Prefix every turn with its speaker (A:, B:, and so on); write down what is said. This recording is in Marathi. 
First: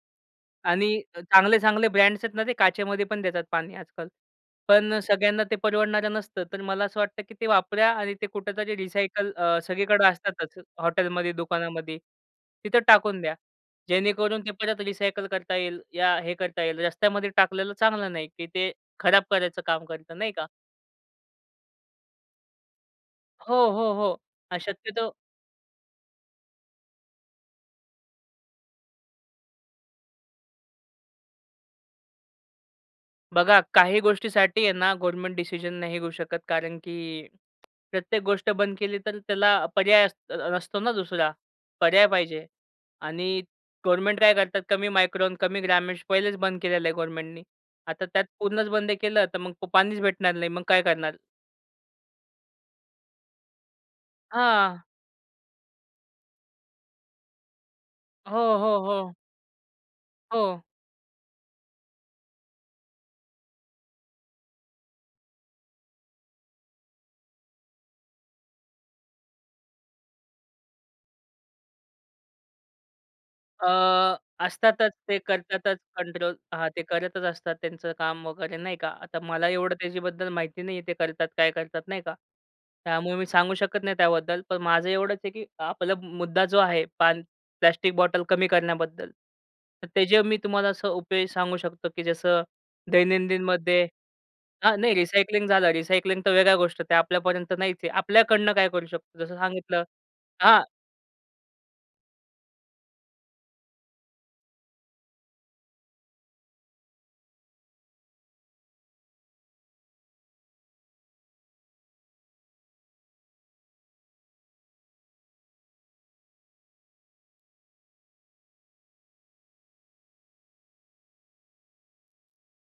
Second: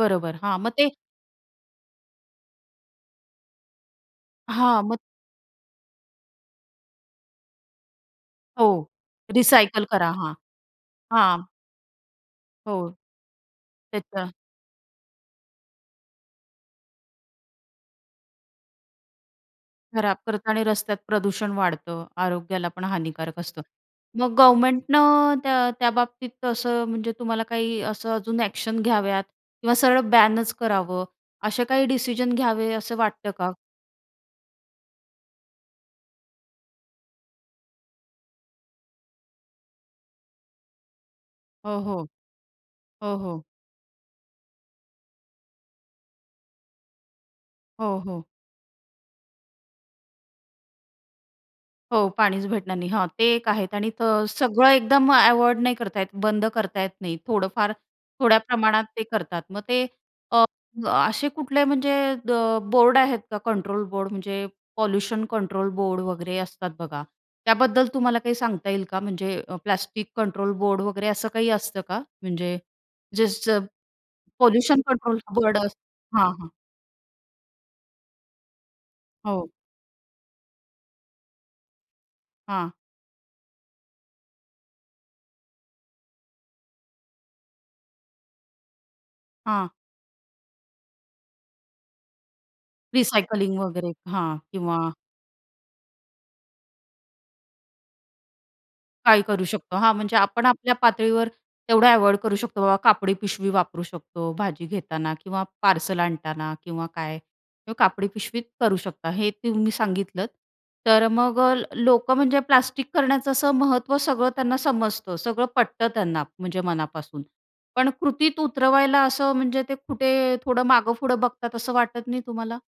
A: बरोबर. हां, मग ते
B: आणि अ, चांगले-चांगले ब्रँड्स आहेत ना, ते काचेमध्ये पण देतात पाणी आजकाल.
A: हां,
B: पण
A: मग
B: अ, सगळ्यांना ते परवडणारं नसतं. तर मला असं वाटतं, की ते वापरा आणि ते
A: हो,
B: कुठेतरी रिसायकल अ,
A: रिसायकल
B: सगळीकडं
A: करा. हां.
B: असतातच हॉटेलमध्ये,
A: हां.
B: दुकानामध्ये तिथं
A: हो.
B: टाकून द्या.
A: त्याच्या
B: जेणेकरून ते परत रिसायकल करता येईल, या हे करता येईल. रस्त्यामध्ये टाकलेलं चांगलं नाही, की ते खराब करायचं काम
A: खराब
B: करतं नाही का.
A: करतं आणि रस्त्यात प्रदूषण वाढतं. आरोग्याला पण हानिकारक
B: हो,
A: असतं.
B: हो, हो,
A: मग
B: अ, शक्यतो
A: गव्हर्नमेंटनं त्या त्या बाबतीत तसं म्हणजे तुम्हाला काही असं अजून अ‍ॅक्शन घ्याव्यात किंवा सरळ बॅनच करावं, असे काही डिसिजन घ्यावे असं वाटतं का?
B: बघा, काही गोष्टीसाठी आहे ना, गव्हर्नमेंट डिसिजन नाही घेऊ शकत, कारण की प्रत्येक गोष्ट बंद केली तर त्याला पर्याय अस असतो ना दुसरा
A: हो, हो.
B: पर्याय पाहिजे.
A: हो,
B: आणि
A: हो.
B: गव्हर्नमेंट काय करतात कमी मायक्रॉन कमी ग्रामेष पहिलेच बंद केलेलं आहे गव्हर्नमेंटनी.
A: हो,
B: आता
A: हो.
B: त्यात पूर्णच बंद केलं, तर मग पाणीच भेटणार नाही. मग काय करणार?
A: हो, पाणीच भेटणार नाही हां, ते एक आहेत आणि तर सगळं
B: हां.
A: एकदम अव्हॉइड नाही करता येत, बंद करता येत नाही, थोडंफार थोड्या
B: हो, हो,
A: प्रमाणात ते
B: हो.
A: करतात. मग ते अ,
B: हो.
A: असे कुठले म्हणजे अ, बोर्ड आहेत का कंट्रोल बोर्ड म्हणजे पोल्युशन कंट्रोल बोर्ड वगैरे असतात बघा, त्याबद्दल तुम्हाला काही सांगता येईल का? म्हणजे अ, प्लास्टिक कंट्रोल बोर्ड वगैरे असं काही असतं का? म्हणजे जे स
B: अ,
A: पोल्युशन
B: असतातच
A: कंट्रोल
B: ते
A: बोर्ड
B: करतातच
A: असं हां,
B: कंट्रोल
A: हां.
B: हां, ते करतच असतात त्यांचं काम वगैरे, नाही का. आता मला
A: हो.
B: एवढं त्याच्याबद्दल माहिती नाही आहे ते करतात, काय करतात, नाही का.
A: हां.
B: त्यामुळे मी सांगू शकत नाही त्याबद्दल, पण माझं एवढंच आहे की आपला मुद्दा जो आहे पान प्लास्टिक बॉटल कमी करण्याबद्दल,
A: हां.
B: तर त्याचे मी तुम्हाला असं उपाय सांगू शकतो, की जसं
A: रिसायकलिंग
B: दैनंदिनमध्ये
A: वगैरे, हां,
B: हां,
A: किंवा
B: नाही, रिसायकलिंग झालं, रिसायकलिंग तर वेगळ्या गोष्ट, त्या आपल्यापर्यंत नाहीच आहे. आपल्याकडनं काय करू
A: काय
B: शकतो जसं
A: करू शकतो?
B: सांगितलं
A: हां, म्हणजे आपण
B: हां.
A: आपल्या पातळीवर तेवढं अव्हॉइड करू शकतो बाबा कापडी पिशवी वापरू शकतो भाजी घेताना किंवा पार्सल आणताना किंवा काय किवा कापडी पिशवी करू शकता, हे तुम्ही सांगितलंत. तर अ, मग अ, ल लोकं म्हणजे प्लास्टिक करण्याचं असं महत्त्व सगळं त्यांना समजतं, सगळं पटतं त्यांना म्हणजे मनापासून, पण कृतीत उतरवायला असं म्हणजे ते कुठे थोडं मागेपुढं बघतात असं वाटत नाही तुम्हाला?